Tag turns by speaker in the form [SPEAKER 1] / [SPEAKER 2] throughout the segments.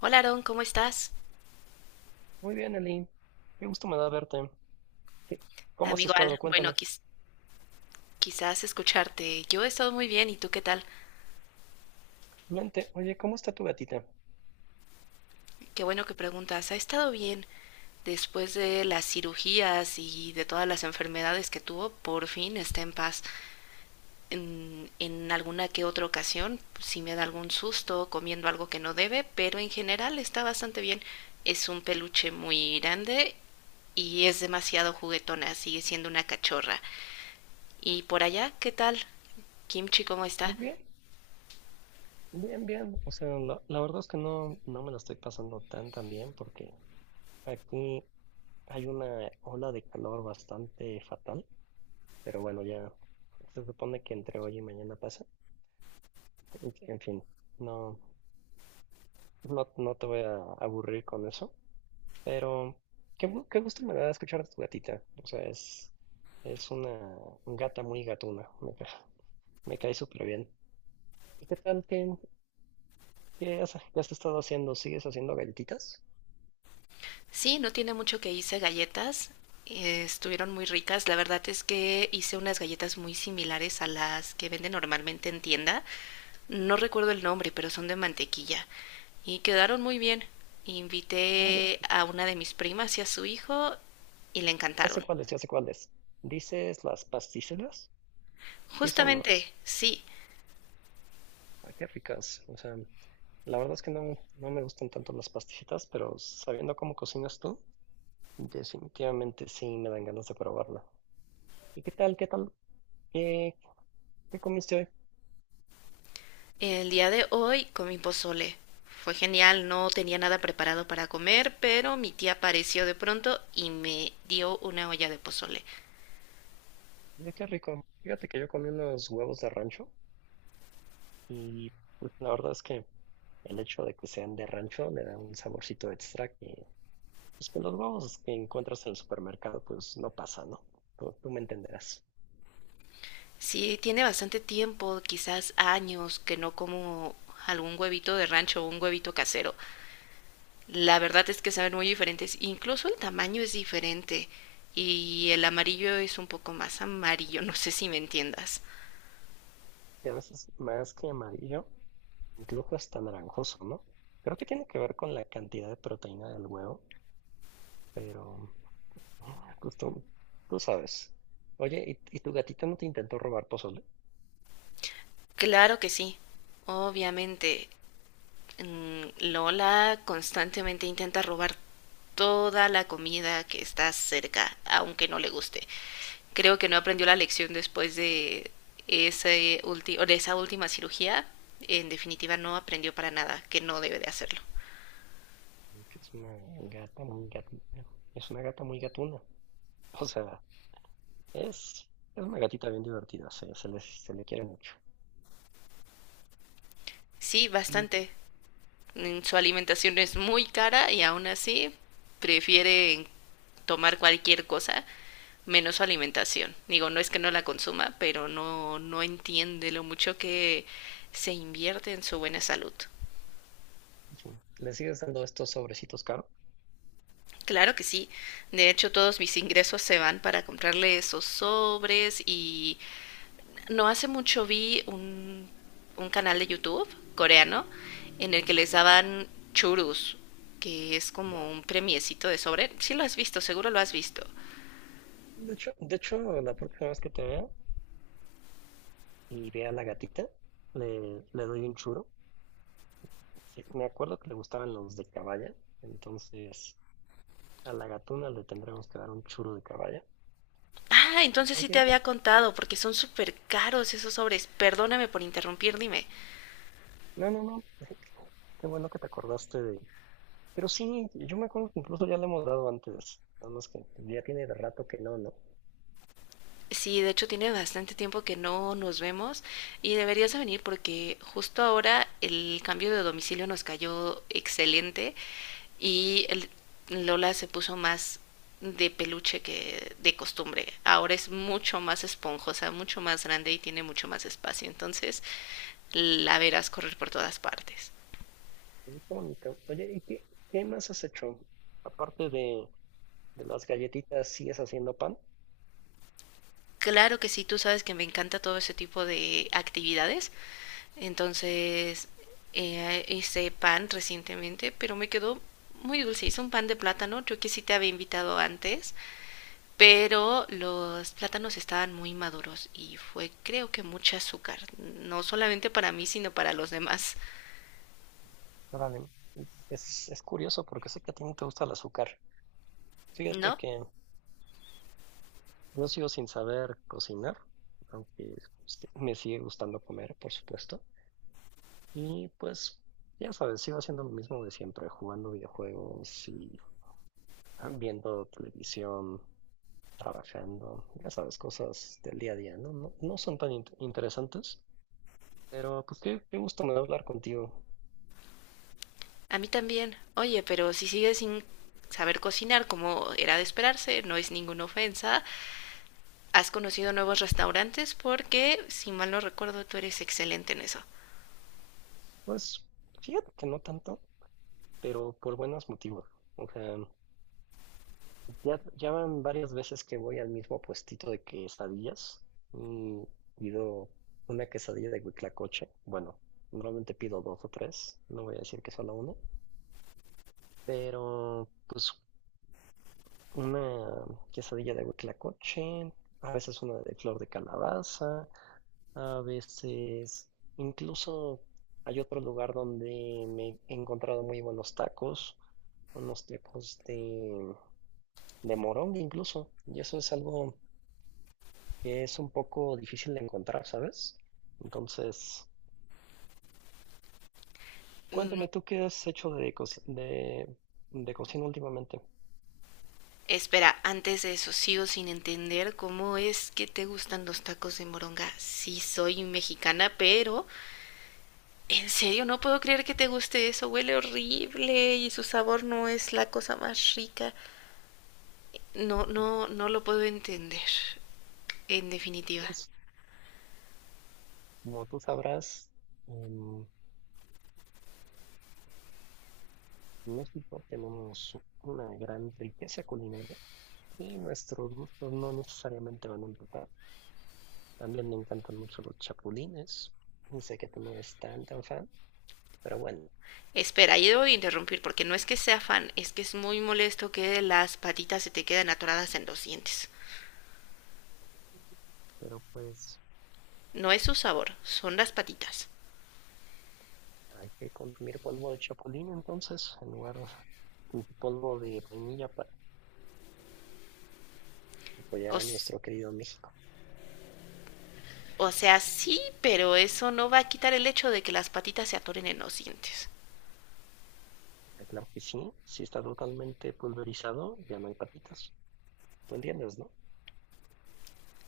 [SPEAKER 1] Hola Aaron, ¿cómo estás?
[SPEAKER 2] Muy bien, Eli. Qué gusto me da verte. ¿Qué- ¿Cómo has
[SPEAKER 1] Amigo
[SPEAKER 2] estado?
[SPEAKER 1] Al, bueno,
[SPEAKER 2] Cuéntame.
[SPEAKER 1] quizás escucharte. Yo he estado muy bien, ¿y tú qué tal?
[SPEAKER 2] Vente. Oye, ¿cómo está tu gatita?
[SPEAKER 1] Qué bueno que preguntas. ¿Ha estado bien después de las cirugías y de todas las enfermedades que tuvo? Por fin está en paz. En alguna que otra ocasión, si me da algún susto comiendo algo que no debe, pero en general está bastante bien. Es un peluche muy grande y es demasiado juguetona, sigue siendo una cachorra. ¿Y por allá qué tal? Kimchi, ¿cómo está?
[SPEAKER 2] Pues bien, bien. O sea, la verdad es que no me la estoy pasando tan bien porque aquí hay una ola de calor bastante fatal. Pero bueno, ya se supone que entre hoy y mañana pasa. En fin, no, no, no te voy a aburrir con eso. Pero qué gusto me da escuchar de tu gatita. O sea, es una gata muy gatuna. Me cae súper bien. ¿Y qué tal? ¿Qué has, qué has estado haciendo? ¿Sigues haciendo galletitas?
[SPEAKER 1] Sí, no tiene mucho que hice galletas. Estuvieron muy ricas. La verdad es que hice unas galletas muy similares a las que venden normalmente en tienda. No recuerdo el nombre, pero son de mantequilla. Y quedaron muy bien.
[SPEAKER 2] Ah, ya,
[SPEAKER 1] Invité a una de mis primas y a su hijo y le encantaron.
[SPEAKER 2] ya sé cuáles. ¿Dices las pasticelas? Sí son, ¿no?
[SPEAKER 1] Justamente, sí.
[SPEAKER 2] Ah, qué ricas. O sea, la verdad es que no me gustan tanto las pasticelas, pero sabiendo cómo cocinas tú, definitivamente sí me dan ganas de probarla. ¿Y qué tal? ¿Qué tal? ¿Qué, ¿qué comiste hoy?
[SPEAKER 1] El día de hoy comí pozole. Fue genial, no tenía nada preparado para comer, pero mi tía apareció de pronto y me dio una olla de pozole.
[SPEAKER 2] Mira qué rico. Fíjate que yo comí unos huevos de rancho y pues, la verdad es que el hecho de que sean de rancho le da un saborcito extra que pues, con los huevos que encuentras en el supermercado pues no pasa, ¿no? Tú me entenderás.
[SPEAKER 1] Sí, tiene bastante tiempo, quizás años, que no como algún huevito de rancho o un huevito casero. La verdad es que saben muy diferentes, incluso el tamaño es diferente y el amarillo es un poco más amarillo, no sé si me entiendas.
[SPEAKER 2] Y a veces más que amarillo, incluso hasta naranjoso, ¿no? Creo que tiene que ver con la cantidad de proteína del huevo, pero ah, tú sabes. Oye, ¿y tu gatita no te intentó robar pozole?
[SPEAKER 1] Claro que sí, obviamente. Lola constantemente intenta robar toda la comida que está cerca, aunque no le guste. Creo que no aprendió la lección después de, ese ulti de esa última cirugía. En definitiva, no aprendió para nada, que no debe de hacerlo.
[SPEAKER 2] Que es una gata muy gatita. Es una gata muy gatuna. O sea, es, es una gatita bien divertida, se le quiere mucho.
[SPEAKER 1] Sí,
[SPEAKER 2] Mm,
[SPEAKER 1] bastante. Su alimentación es muy cara y aún así prefiere tomar cualquier cosa menos su alimentación. Digo, no es que no la consuma, pero no entiende lo mucho que se invierte en su buena salud.
[SPEAKER 2] sí. Le sigues dando estos sobrecitos caros.
[SPEAKER 1] Claro que sí. De hecho, todos mis ingresos se van para comprarle esos sobres y no hace mucho vi un canal de YouTube coreano en el que les daban churus, que es
[SPEAKER 2] Ya.
[SPEAKER 1] como un premiecito de sobre. Sí lo has visto, seguro lo has visto.
[SPEAKER 2] De hecho, la próxima vez que te vea y vea a la gatita, le doy un churo. Sí, me acuerdo que le gustaban los de caballa, entonces a la gatuna le tendremos que dar un churo de caballa.
[SPEAKER 1] Ah, entonces sí te
[SPEAKER 2] Oye,
[SPEAKER 1] había contado, porque son súper caros esos sobres. Perdóname por interrumpir, dime.
[SPEAKER 2] no, no, no, qué bueno que te acordaste de... Pero sí, yo me acuerdo que incluso ya le hemos dado antes, nada más que ya tiene rato que no, ¿no?
[SPEAKER 1] Sí, de hecho tiene bastante tiempo que no nos vemos y deberías de venir porque justo ahora el cambio de domicilio nos cayó excelente y el- Lola se puso más de peluche que de costumbre. Ahora es mucho más esponjosa, mucho más grande y tiene mucho más espacio. Entonces la verás correr por todas partes.
[SPEAKER 2] Oye, bonito. Oye, ¿qué más has hecho? Aparte de, de las galletitas, ¿sigues haciendo pan?
[SPEAKER 1] Claro que sí, tú sabes que me encanta todo ese tipo de actividades. Entonces, hice pan recientemente, pero me quedó muy dulce. Hice un pan de plátano, yo que sí te había invitado antes, pero los plátanos estaban muy maduros y fue creo que mucha azúcar, no solamente para mí, sino para los demás.
[SPEAKER 2] Órale. Es curioso porque sé que a ti no te gusta el azúcar. Fíjate
[SPEAKER 1] ¿No?
[SPEAKER 2] que yo sigo sin saber cocinar, aunque sí me sigue gustando comer, por supuesto. Y pues, ya sabes, sigo haciendo lo mismo de siempre, jugando videojuegos y ah, viendo televisión, trabajando, ya sabes, cosas del día a día, ¿no? No, no son interesantes. Pero pues qué gusto me da hablar contigo.
[SPEAKER 1] A mí también. Oye, pero si sigues sin saber cocinar como era de esperarse, no es ninguna ofensa, has conocido nuevos restaurantes porque, si mal no recuerdo, tú eres excelente en eso.
[SPEAKER 2] Pues fíjate que no tanto, pero por buenos motivos. O sea, ya van varias veces que voy al mismo puestito de quesadillas y pido una quesadilla de huitlacoche. Bueno, normalmente pido dos o tres, no voy a decir que solo una, pero pues una quesadilla de huitlacoche, a veces una de flor de calabaza, a veces, incluso hay otro lugar donde me he encontrado muy buenos tacos, unos tacos de, de moronga incluso, y eso es algo que es un poco difícil de encontrar, ¿sabes? Entonces, cuéntame
[SPEAKER 1] Mm,
[SPEAKER 2] tú qué has hecho de cocina últimamente.
[SPEAKER 1] Espera, antes de eso sigo sin entender cómo es que te gustan los tacos de moronga. Sí, soy mexicana, pero en serio no puedo creer que te guste eso. Huele horrible y su sabor no es la cosa más rica. No,
[SPEAKER 2] Ujú.
[SPEAKER 1] no, no lo puedo entender. En definitiva.
[SPEAKER 2] Pues, como tú sabrás, en México tenemos una gran riqueza culinaria y nuestros gustos no necesariamente van a empezar. También me encantan mucho los chapulines. Y sé que tú no eres tan fan, pero bueno,
[SPEAKER 1] Espera, yo debo de interrumpir porque no es que sea fan, es que es muy molesto que las patitas se te queden atoradas en los dientes.
[SPEAKER 2] pero pues
[SPEAKER 1] No es su sabor, son las patitas.
[SPEAKER 2] hay que consumir polvo de chapulín entonces, en lugar de polvo de vainilla para apoyar
[SPEAKER 1] O,
[SPEAKER 2] a nuestro querido México.
[SPEAKER 1] o sea, sí, pero eso no va a quitar el hecho de que las patitas se atoren en los dientes.
[SPEAKER 2] Ah, claro que sí, si está totalmente pulverizado, ya no hay patitas. Tú entiendes, ¿no?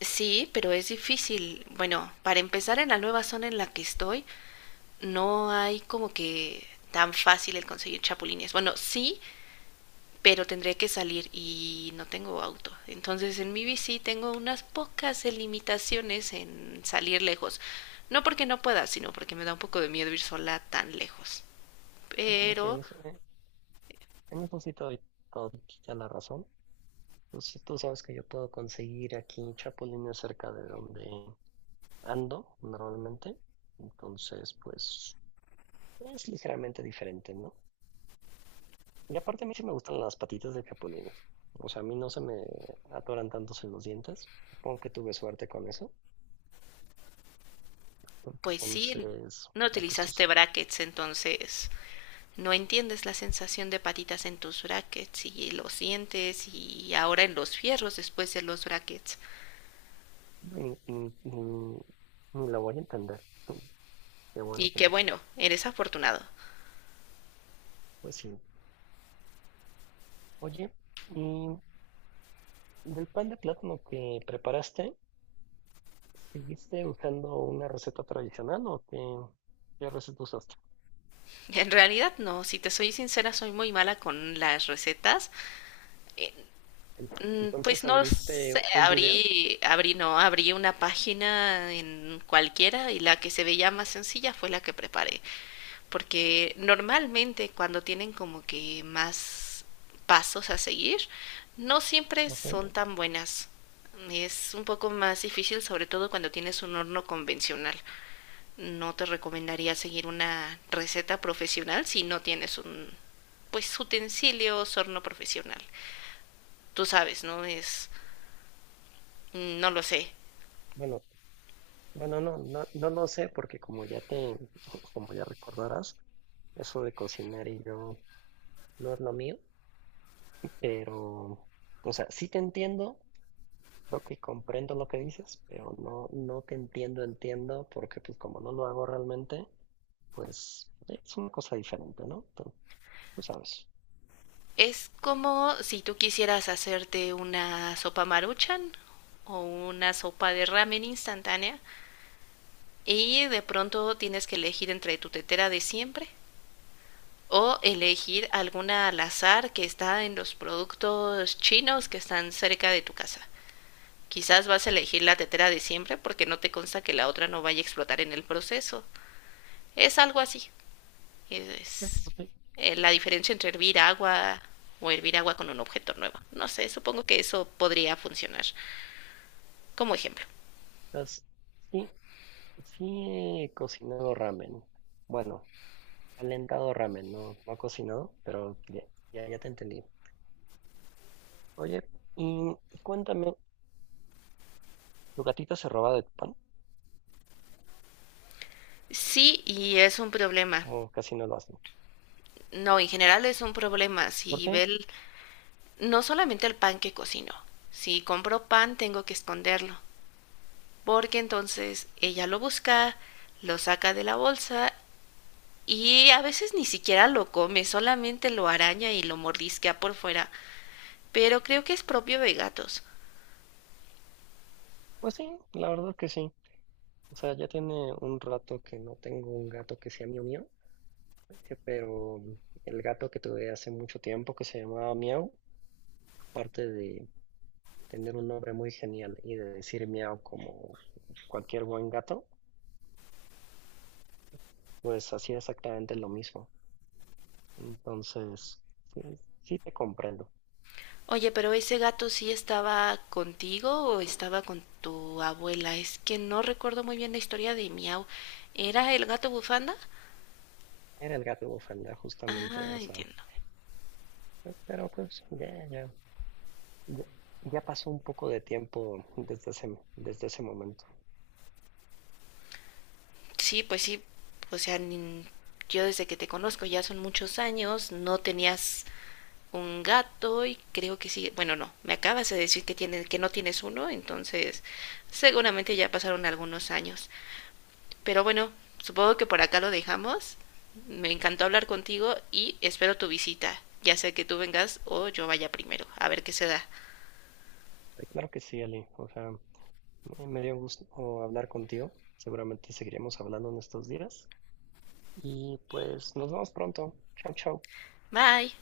[SPEAKER 1] Sí, pero es difícil. Bueno, para empezar en la nueva zona en la que estoy, no hay como que tan fácil el conseguir chapulines. Bueno, sí, pero tendré que salir y no tengo auto. Entonces en mi bici tengo unas pocas limitaciones en salir lejos. No porque no pueda, sino porque me da un poco de miedo ir sola tan lejos.
[SPEAKER 2] Bueno, que
[SPEAKER 1] Pero
[SPEAKER 2] en eso sí te doy todita la razón. Tú sabes que yo puedo conseguir aquí chapulines cerca de donde ando normalmente. Entonces, pues es ligeramente diferente, ¿no? Y aparte a mí sí me gustan las patitas de capulines. O sea, a mí no se me atoran tantos en los dientes. Supongo que tuve suerte con eso.
[SPEAKER 1] pues sí,
[SPEAKER 2] Entonces,
[SPEAKER 1] no
[SPEAKER 2] ay, pues tú
[SPEAKER 1] utilizaste
[SPEAKER 2] sabes,
[SPEAKER 1] brackets, entonces no entiendes la sensación de patitas en tus brackets y los sientes y ahora en los fierros después de los brackets.
[SPEAKER 2] ni, ni, ni- ni la voy a entender. Qué bueno
[SPEAKER 1] Y
[SPEAKER 2] que
[SPEAKER 1] qué
[SPEAKER 2] no.
[SPEAKER 1] bueno, eres afortunado.
[SPEAKER 2] Pues sí. Oye, y del pan de plátano que preparaste, ¿seguiste usando una receta tradicional o qué receta usaste?
[SPEAKER 1] En realidad no, si te soy sincera soy muy mala con las recetas. Eh, Pues
[SPEAKER 2] Entonces
[SPEAKER 1] no
[SPEAKER 2] abriste
[SPEAKER 1] sé,
[SPEAKER 2] un video.
[SPEAKER 1] abrí, abrí, no, abrí una página en cualquiera y la que se veía más sencilla fue la que preparé. Porque normalmente cuando tienen como que más pasos a seguir, no siempre
[SPEAKER 2] Ajá.
[SPEAKER 1] son tan buenas. Es un poco más difícil, sobre todo cuando tienes un horno convencional. No te recomendaría seguir una receta profesional si no tienes un, pues, utensilios, horno profesional. Tú sabes, ¿no? No lo sé.
[SPEAKER 2] Bueno, bueno, no, no lo sé, porque como ya te, como ya recordarás, eso de cocinar y yo no es lo mío, pero, o sea, sí te entiendo, creo que comprendo lo que dices, pero no, no te entiendo, entiendo, porque pues como no lo hago realmente, pues es una cosa diferente, ¿no? Tú sabes.
[SPEAKER 1] Es como si tú quisieras hacerte una sopa maruchan o una sopa de ramen instantánea y de pronto tienes que elegir entre tu tetera de siempre o elegir alguna al azar que está en los productos chinos que están cerca de tu casa. Quizás vas a elegir la tetera de siempre porque no te consta que la otra no vaya a explotar en el proceso. Es algo así.
[SPEAKER 2] Sí.
[SPEAKER 1] Es
[SPEAKER 2] Ok.
[SPEAKER 1] La diferencia entre hervir agua o hervir agua con un objeto nuevo. No sé, supongo que eso podría funcionar como ejemplo.
[SPEAKER 2] Pues, sí, sí he cocinado ramen. Bueno, calentado ramen, no he cocinado, pero ya, ya te entendí. Oye, y cuéntame, ¿tu gatita se roba de tu pan?
[SPEAKER 1] Sí, y es un problema.
[SPEAKER 2] ¿O casi no lo hace?
[SPEAKER 1] No, en general es un problema.
[SPEAKER 2] ¿Por qué?
[SPEAKER 1] No solamente el pan que cocino. Si compro pan tengo que esconderlo, porque entonces ella lo busca, lo saca de la bolsa y a veces ni siquiera lo come, solamente lo araña y lo mordisquea por fuera. Pero creo que es propio de gatos.
[SPEAKER 2] Pues sí, la verdad que sí. O sea, ya tiene un rato que no tengo un gato que sea mío mío, pero el gato que tuve hace mucho tiempo que se llamaba Miau, aparte de tener un nombre muy genial y de decir miau como cualquier buen gato, pues hacía exactamente lo mismo. Entonces, sí, sí te comprendo.
[SPEAKER 1] Oye, pero ese gato sí estaba contigo o estaba con tu abuela. Es que no recuerdo muy bien la historia de Miau. ¿Era el gato bufanda?
[SPEAKER 2] Era el gato bufanda, justamente,
[SPEAKER 1] Ah,
[SPEAKER 2] o sea,
[SPEAKER 1] entiendo.
[SPEAKER 2] pero pues ya, ya. Ya ya pasó un poco de tiempo desde ese momento.
[SPEAKER 1] Sí, pues sí. O sea, yo desde que te conozco ya son muchos años, no tenías un gato y creo que sí. Bueno, no, me acabas de decir que tienes que no tienes uno, entonces seguramente ya pasaron algunos años. Pero bueno, supongo que por acá lo dejamos. Me encantó hablar contigo y espero tu visita, ya sea que tú vengas o yo vaya primero, a ver qué se da.
[SPEAKER 2] Claro que sí, Ali. O sea, me dio gusto hablar contigo. Seguramente seguiremos hablando en estos días. Y pues nos vemos pronto. Chao, chao.
[SPEAKER 1] Bye.